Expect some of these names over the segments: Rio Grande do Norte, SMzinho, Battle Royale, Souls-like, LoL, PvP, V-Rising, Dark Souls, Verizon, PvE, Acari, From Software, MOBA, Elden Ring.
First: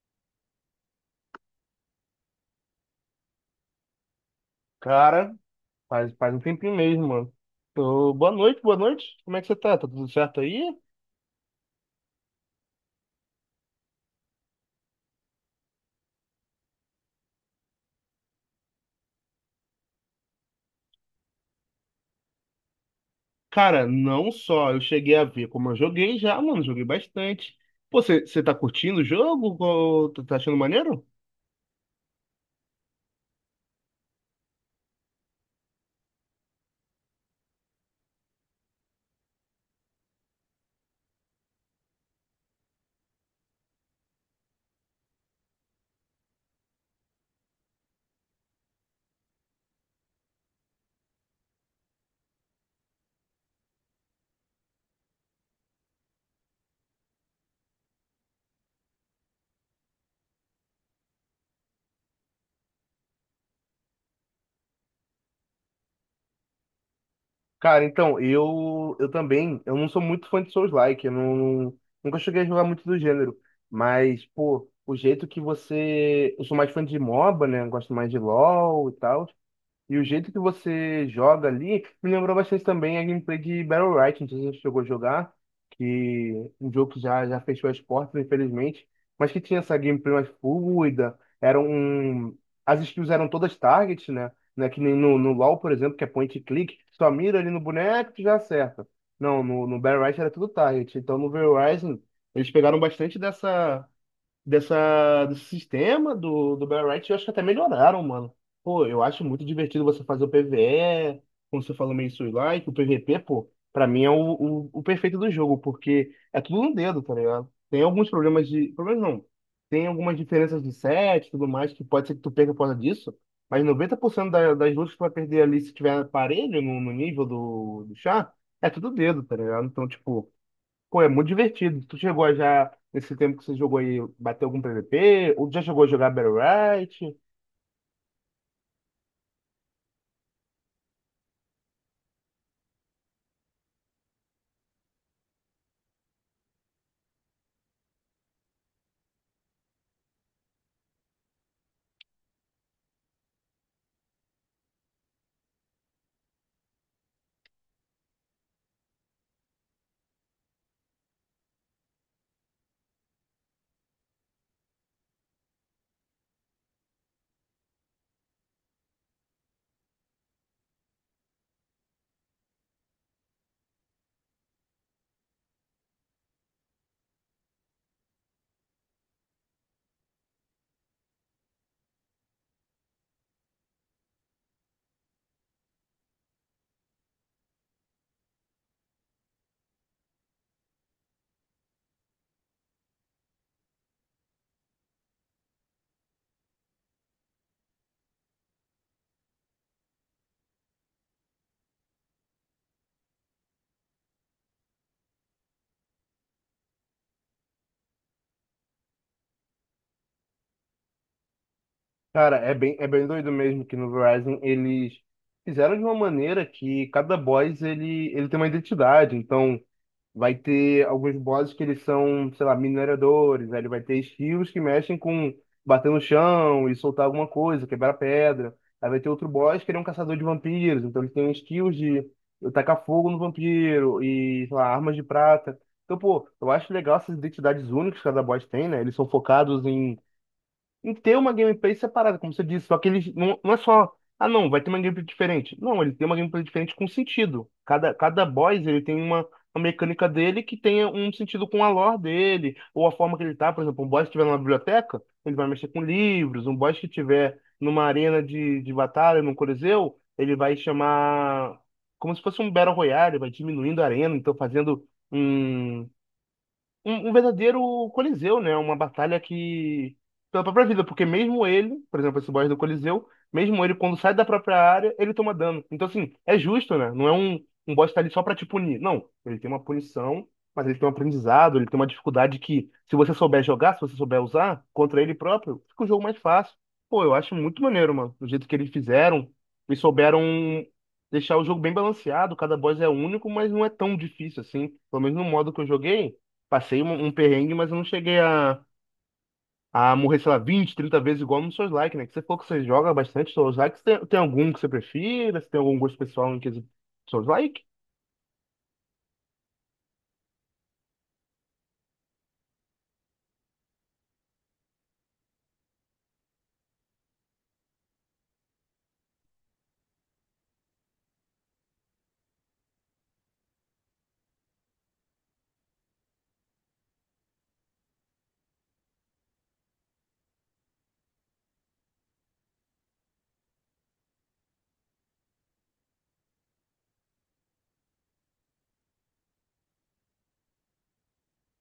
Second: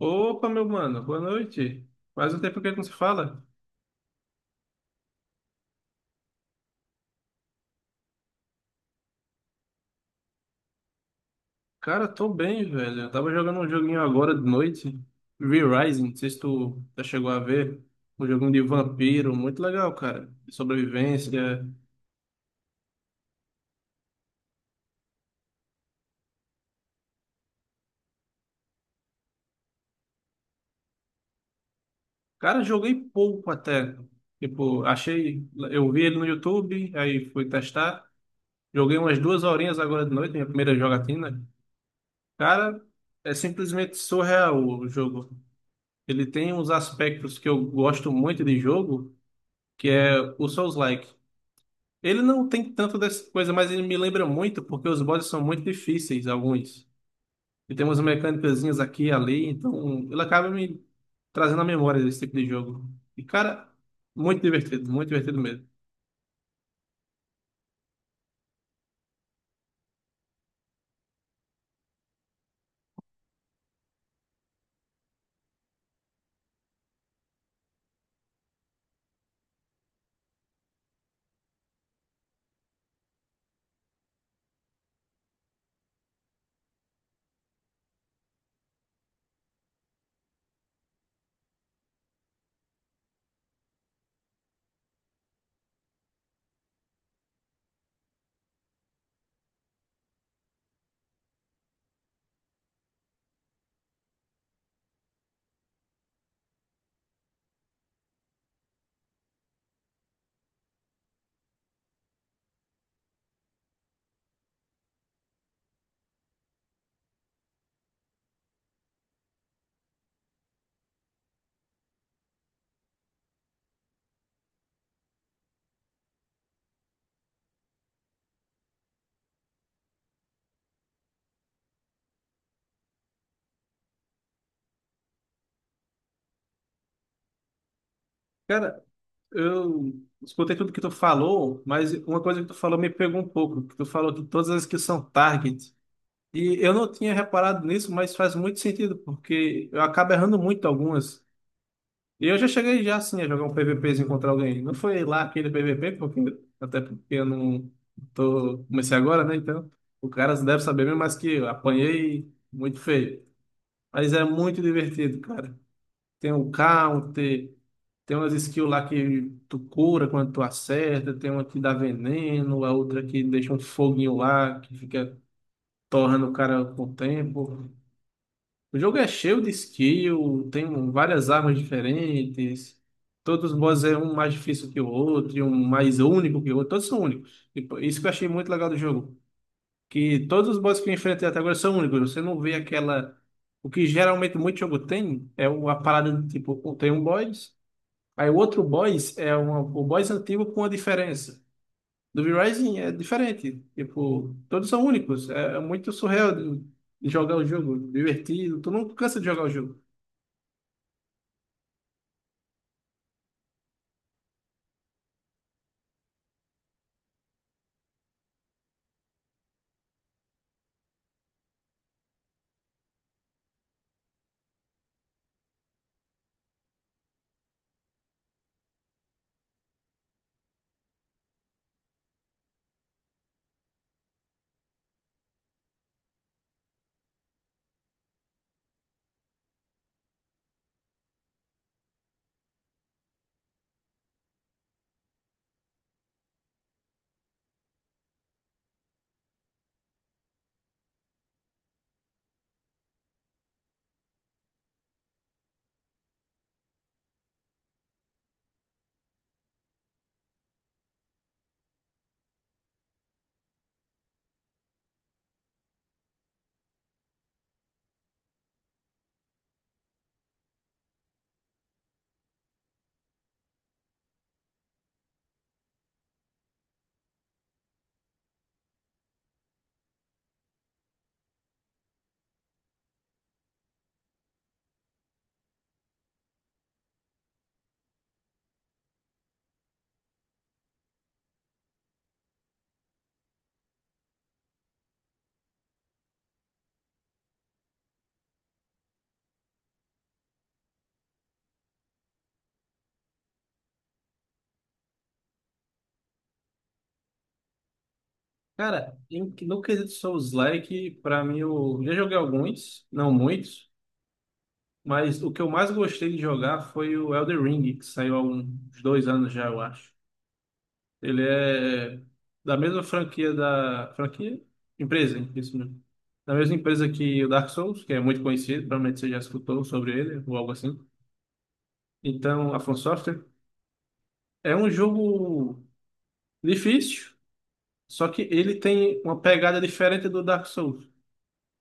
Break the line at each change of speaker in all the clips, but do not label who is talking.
Opa, meu mano, boa noite. Faz um tempo que a gente não se fala.
Cara, faz um tempinho mesmo, mano. Ô, boa noite, boa noite. Como é que você tá? Tá tudo certo aí?
Cara, tô bem, velho. Eu tava jogando um joguinho agora de noite, V-Rising, não sei se tu já chegou a ver. Um joguinho de vampiro, muito legal, cara. De sobrevivência.
Cara, não só eu cheguei a ver como eu joguei já, mano. Joguei bastante. Pô, você tá curtindo o jogo? Ô, tá achando maneiro?
Cara, joguei pouco até. Tipo, achei. Eu vi ele no YouTube, aí fui testar. Joguei umas duas horinhas agora de noite, minha primeira jogatina. Cara, é simplesmente surreal o jogo. Ele tem uns aspectos que eu gosto muito de jogo, que é o Souls-like. Ele não tem tanto dessa coisa, mas ele me lembra muito, porque os bosses são muito difíceis, alguns. E tem umas mecânicazinhas aqui e ali, então ele acaba me trazendo a memória desse tipo de jogo. E, cara, muito divertido mesmo.
Cara, então, eu também, eu não sou muito fã de Souls-like, eu não, nunca cheguei a jogar muito do gênero, mas, pô, o jeito que você, eu sou mais fã de MOBA, né, gosto mais de LoL e tal. E o jeito que você joga ali me lembrou bastante também a gameplay de Battle Royale, não sei se você chegou a jogar, que um jogo que já fechou as portas, infelizmente, mas que tinha essa gameplay mais fluida, era um as skills eram todas target, né? Que nem no LoL, por exemplo, que é point and click, só mira ali no boneco e já acerta. Não, no Battle Royale era tudo target, então no Verizon eles pegaram bastante dessa desse sistema do Battle Riot, eu acho que até melhoraram, mano. Pô, eu acho muito divertido você fazer o PvE, como você falou, meio roguelike, o PvP, pô, pra mim é o perfeito do jogo, porque é tudo no dedo, tá ligado? Tem alguns problemas de. Problemas não. Tem algumas diferenças de set e tudo mais, que pode ser que tu perca por causa disso, mas 90% das lutas que tu vai perder ali, se tiver aparelho no nível do chá, é tudo dedo, tá ligado? Então, tipo. Pô, é muito divertido. Tu chegou a já, nesse tempo que você jogou aí, bater algum PVP? Ou já chegou a jogar Battle Royale?
Cara, eu escutei tudo que tu falou, mas uma coisa que tu falou me pegou um pouco, que tu falou de todas as que são target. E eu não tinha reparado nisso, mas faz muito sentido, porque eu acabo errando muito algumas. E eu já cheguei já assim a jogar um PVPzinho contra alguém. Não foi lá aquele PVP, porque, até porque eu não tô, comecei agora, né? Então, o cara deve saber mesmo, mas que eu apanhei muito feio. Mas é muito divertido, cara. Tem o counter, tem umas skills lá que tu cura quando tu acerta, tem uma que dá veneno, a outra que deixa um foguinho lá, que fica torrando o cara com o tempo. O jogo é cheio de skill, tem várias armas diferentes. Todos os bosses é um mais difícil que o outro, e um mais único que o outro. Todos são únicos. E pô, isso que eu achei muito legal do jogo. Que todos os bosses que eu enfrentei até agora são únicos. Você não vê aquela. O que geralmente muito jogo tem é uma parada do tipo, tem um boss, aí o outro boss é uma, o boss antigo com a diferença. Do V-Rising é diferente. Tipo, todos são únicos. É, é muito surreal de jogar o jogo, divertido. Tu não cansa de jogar o jogo.
Cara, é bem doido mesmo que no Verizon eles fizeram de uma maneira que cada boss ele tem uma identidade. Então, vai ter alguns bosses que eles são, sei lá, mineradores, aí ele vai ter estilos que mexem com bater no chão e soltar alguma coisa, quebrar pedra. Aí vai ter outro boss que ele é um caçador de vampiros, então ele tem skills de tacar fogo no vampiro e, sei lá, armas de prata. Então, pô, eu acho legal essas identidades únicas que cada boss tem, né? Eles são focados em em ter uma gameplay separada, como você disse. Só que eles não, não é só, ah não, vai ter uma gameplay diferente. Não, ele tem uma gameplay diferente com sentido. Cada boss ele tem uma mecânica dele que tenha um sentido com a lore dele, ou a forma que ele tá. Por exemplo, um boss que estiver numa biblioteca, ele vai mexer com livros. Um boss que estiver numa arena de batalha, num coliseu, ele vai chamar como se fosse um Battle Royale, vai diminuindo a arena, então fazendo um um verdadeiro Coliseu, né? Uma batalha que pela própria vida, porque mesmo ele, por exemplo, esse boss do Coliseu, mesmo ele, quando sai da própria área, ele toma dano. Então, assim, é justo, né? Não é um, um boss que tá ali só pra te punir. Não, ele tem uma punição, mas ele tem um aprendizado, ele tem uma dificuldade que, se você souber jogar, se você souber usar contra ele próprio, fica o jogo mais fácil. Pô, eu acho muito maneiro, mano. Do jeito que eles fizeram, e souberam deixar o jogo bem balanceado, cada boss é único, mas não é tão difícil assim. Pelo menos no modo que eu joguei. Passei um perrengue, mas eu não cheguei a morrer, sei lá, 20, 30 vezes igual no Souls Like, né? Que você falou que você joga bastante Souls Like. Você tem algum que você prefira? Você tem algum gosto pessoal em quesito Souls Like?
Cara, no quesito Souls-like, pra mim, eu já joguei alguns, não muitos, mas o que eu mais gostei de jogar foi o Elden Ring, que saiu há uns dois anos já, eu acho. Ele é da mesma franquia da... Franquia? Empresa, isso mesmo. Da mesma empresa que o Dark Souls, que é muito conhecido, provavelmente você já escutou sobre ele, ou algo assim. Então, a From Software é um jogo difícil, só que ele tem uma pegada diferente do Dark Souls.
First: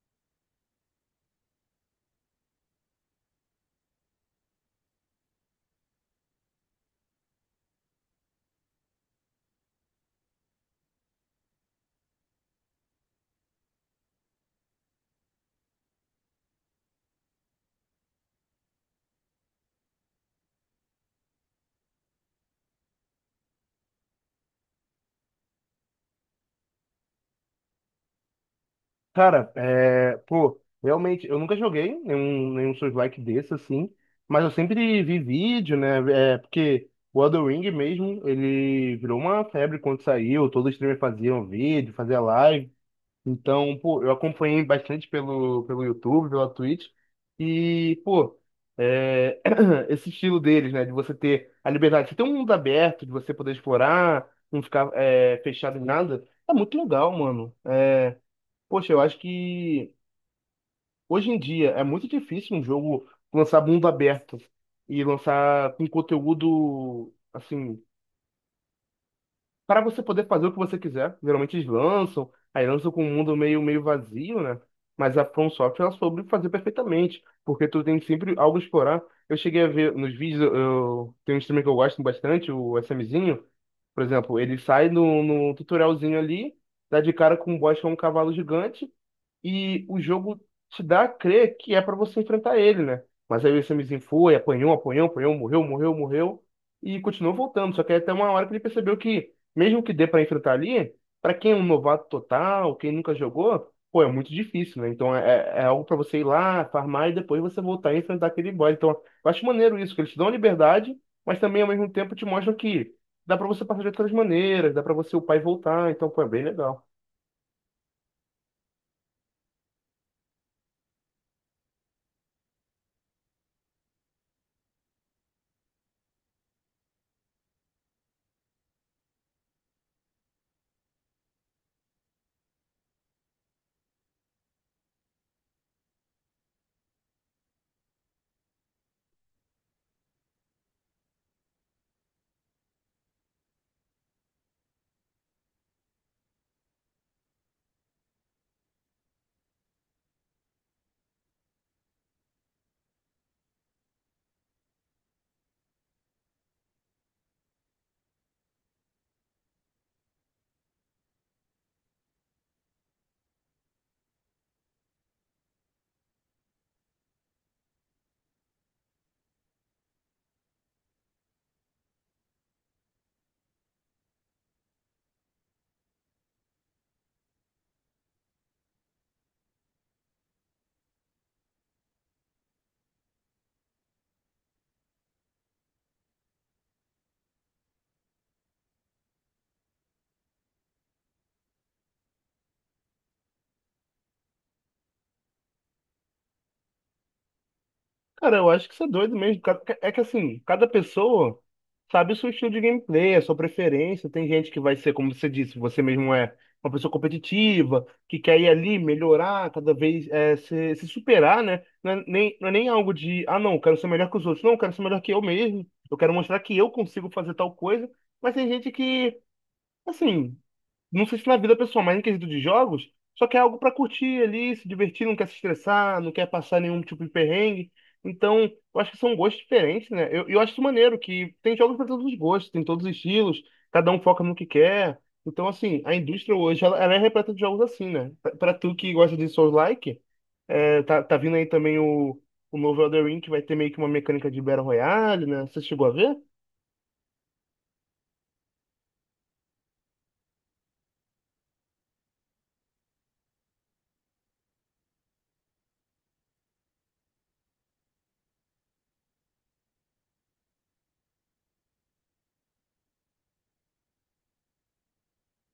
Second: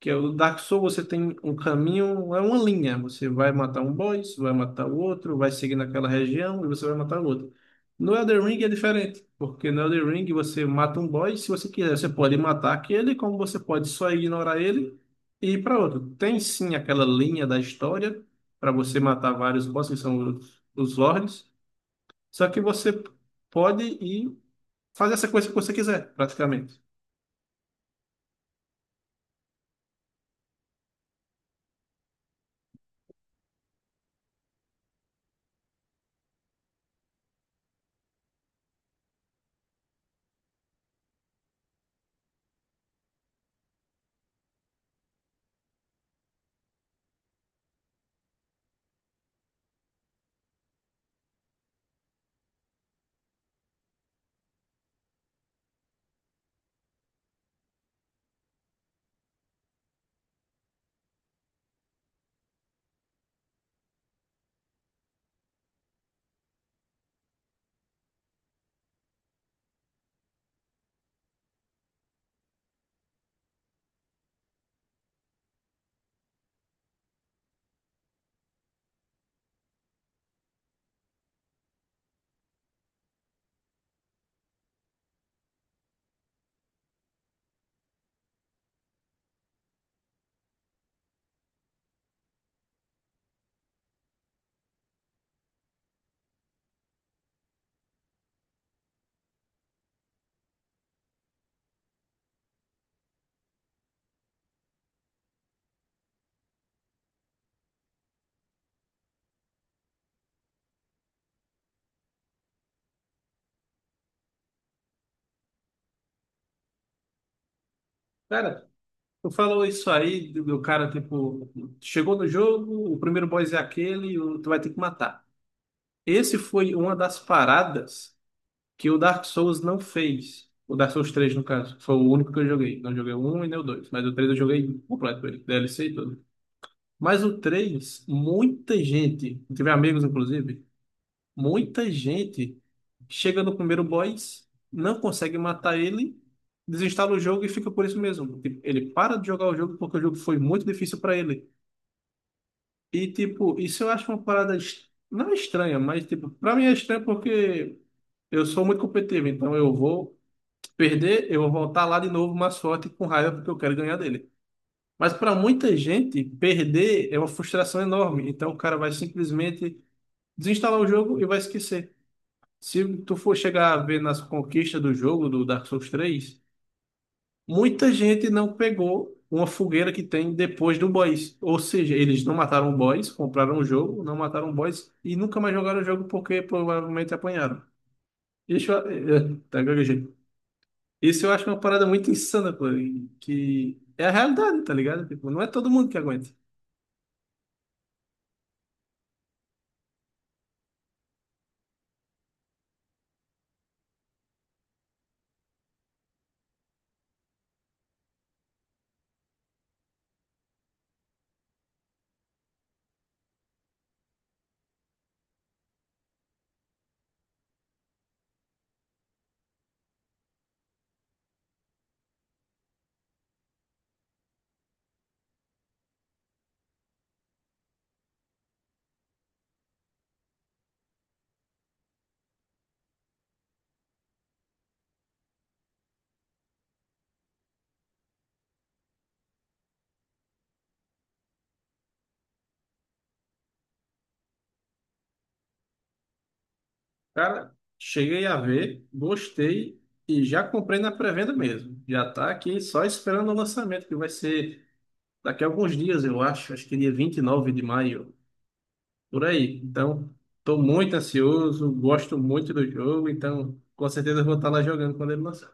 Que é o Dark Souls, você tem um caminho, é uma linha. Você vai matar um boss, vai matar o outro, vai seguir naquela região e você vai matar o outro. No Elden Ring é diferente, porque no Elden Ring você mata um boss, se você quiser, você pode matar aquele, como você pode só ignorar ele e ir para outro. Tem sim aquela linha da história para você matar vários bosses, que são os lords, só que você pode ir fazer essa coisa que você quiser, praticamente.
Cara, é, pô, realmente, eu nunca joguei nenhum Souls-like desse, assim, mas eu sempre vi vídeo, né, é, porque o Elden Ring mesmo, ele virou uma febre quando saiu, todo streamer fazia um vídeo, fazia live. Então, pô, eu acompanhei bastante pelo YouTube, pela Twitch. E, pô, é, esse estilo deles, né? De você ter a liberdade, você ter um mundo aberto, de você poder explorar, não ficar é, fechado em nada, é muito legal, mano. É, poxa, eu acho que hoje em dia é muito difícil um jogo lançar mundo aberto e lançar com conteúdo, assim, para você poder fazer o que você quiser. Geralmente eles lançam, aí lançam com um mundo meio vazio, né? Mas a From Software ela soube fazer perfeitamente, porque tu tem sempre algo a explorar. Eu cheguei a ver nos vídeos, eu, tem um streamer que eu gosto bastante, o SMzinho, por exemplo, ele sai no tutorialzinho ali, dá de cara com um boss que é um cavalo gigante, e o jogo te dá a crer que é pra você enfrentar ele, né? Mas aí o Samizinho foi, apanhou, morreu e continuou voltando. Só que aí até uma hora que ele percebeu que, mesmo que dê pra enfrentar ali, pra quem é um novato total, quem nunca jogou, pô, é muito difícil, né? Então é algo pra você ir lá, farmar e depois você voltar e enfrentar aquele boss. Então eu acho maneiro isso, que eles te dão a liberdade, mas também ao mesmo tempo te mostram que dá pra você passar de outras maneiras, dá pra você upar e voltar. Então, pô, é bem legal.
Cara, tu falou isso aí do cara, tipo, chegou no jogo, o primeiro boss é aquele, tu vai ter que matar. Esse foi uma das paradas que o Dark Souls não fez. O Dark Souls três no caso, foi o único que eu joguei. Não joguei o 1 e nem o 2, mas o 3 eu joguei completo, ele, DLC e tudo. Mas o 3 muita gente, tive amigos inclusive, muita gente chega no primeiro boss, não consegue matar ele, desinstala o jogo e fica por isso mesmo. Tipo, ele para de jogar o jogo porque o jogo foi muito difícil para ele. E, tipo, isso eu acho uma parada não é estranha, mas, tipo, para mim é estranho porque eu sou muito competitivo, então eu vou perder, eu vou voltar lá de novo, mais forte com raiva porque eu quero ganhar dele. Mas para muita gente, perder é uma frustração enorme, então o cara vai simplesmente desinstalar o jogo e vai esquecer. Se tu for chegar a ver nas conquistas do jogo do Dark Souls 3, muita gente não pegou uma fogueira que tem depois do boss. Ou seja, eles não mataram o boss, compraram o jogo, não mataram o boss e nunca mais jogaram o jogo porque provavelmente apanharam. Isso, é, é, tá gaguejando. Isso eu acho uma parada muito insana, pô, e que é a realidade, tá ligado? Tipo, não é todo mundo que aguenta.
Cara, eu acho que isso é doido mesmo. É que assim, cada pessoa sabe o seu estilo de gameplay, a sua preferência. Tem gente que vai ser, como você disse, você mesmo é uma pessoa competitiva, que quer ir ali, melhorar, cada vez é, se superar, né? Não é, nem, não é nem algo de, ah, não, eu quero ser melhor que os outros. Não, eu quero ser melhor que eu mesmo. Eu quero mostrar que eu consigo fazer tal coisa. Mas tem gente que, assim, não sei se na vida pessoal, mas em quesito de jogos, só quer algo pra curtir ali, se divertir, não quer se estressar, não quer passar nenhum tipo de perrengue. Então, eu acho que são gostos diferentes, né? Eu acho isso maneiro, que tem jogos pra todos os gostos, tem todos os estilos, cada um foca no que quer. Então, assim, a indústria hoje, ela é repleta de jogos assim, né? Pra tu que gosta de Souls-like, é, tá vindo aí também o novo Elden Ring, que vai ter meio que uma mecânica de Battle Royale, né? Você chegou a ver?
Cara, cheguei a ver, gostei e já comprei na pré-venda mesmo. Já tá aqui só esperando o lançamento, que vai ser daqui a alguns dias, eu acho, acho que dia 29 de maio, por aí. Então, estou muito ansioso, gosto muito do jogo, então com certeza eu vou estar lá jogando quando ele lançar.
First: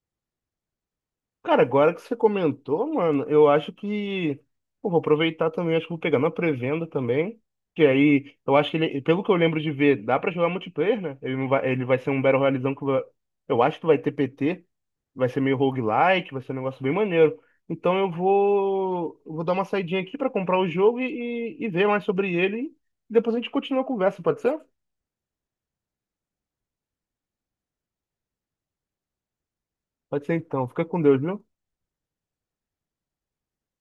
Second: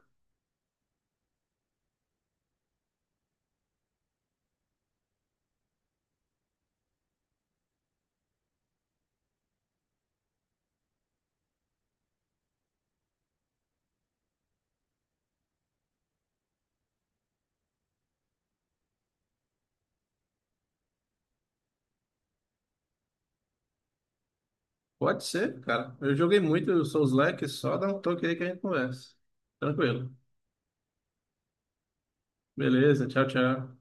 Cara, agora que você comentou, mano, eu acho que pô, vou aproveitar também, acho que vou pegar na pré-venda também. Que aí, eu acho que ele, pelo que eu lembro de ver, dá pra jogar multiplayer, né? Ele não vai, ele vai ser um Battle Royalezão que vai- eu acho que vai ter PT, vai ser meio roguelike, vai ser um negócio bem maneiro. Então eu vou dar uma saidinha aqui pra comprar o jogo e ver mais sobre ele. E depois a gente continua a conversa, pode ser?
Pode ser, cara. Eu joguei muito Souls-like, só dá um toque aí que a gente conversa. Tranquilo.
Pode ser então. Fica com Deus, viu?
Beleza, tchau, tchau.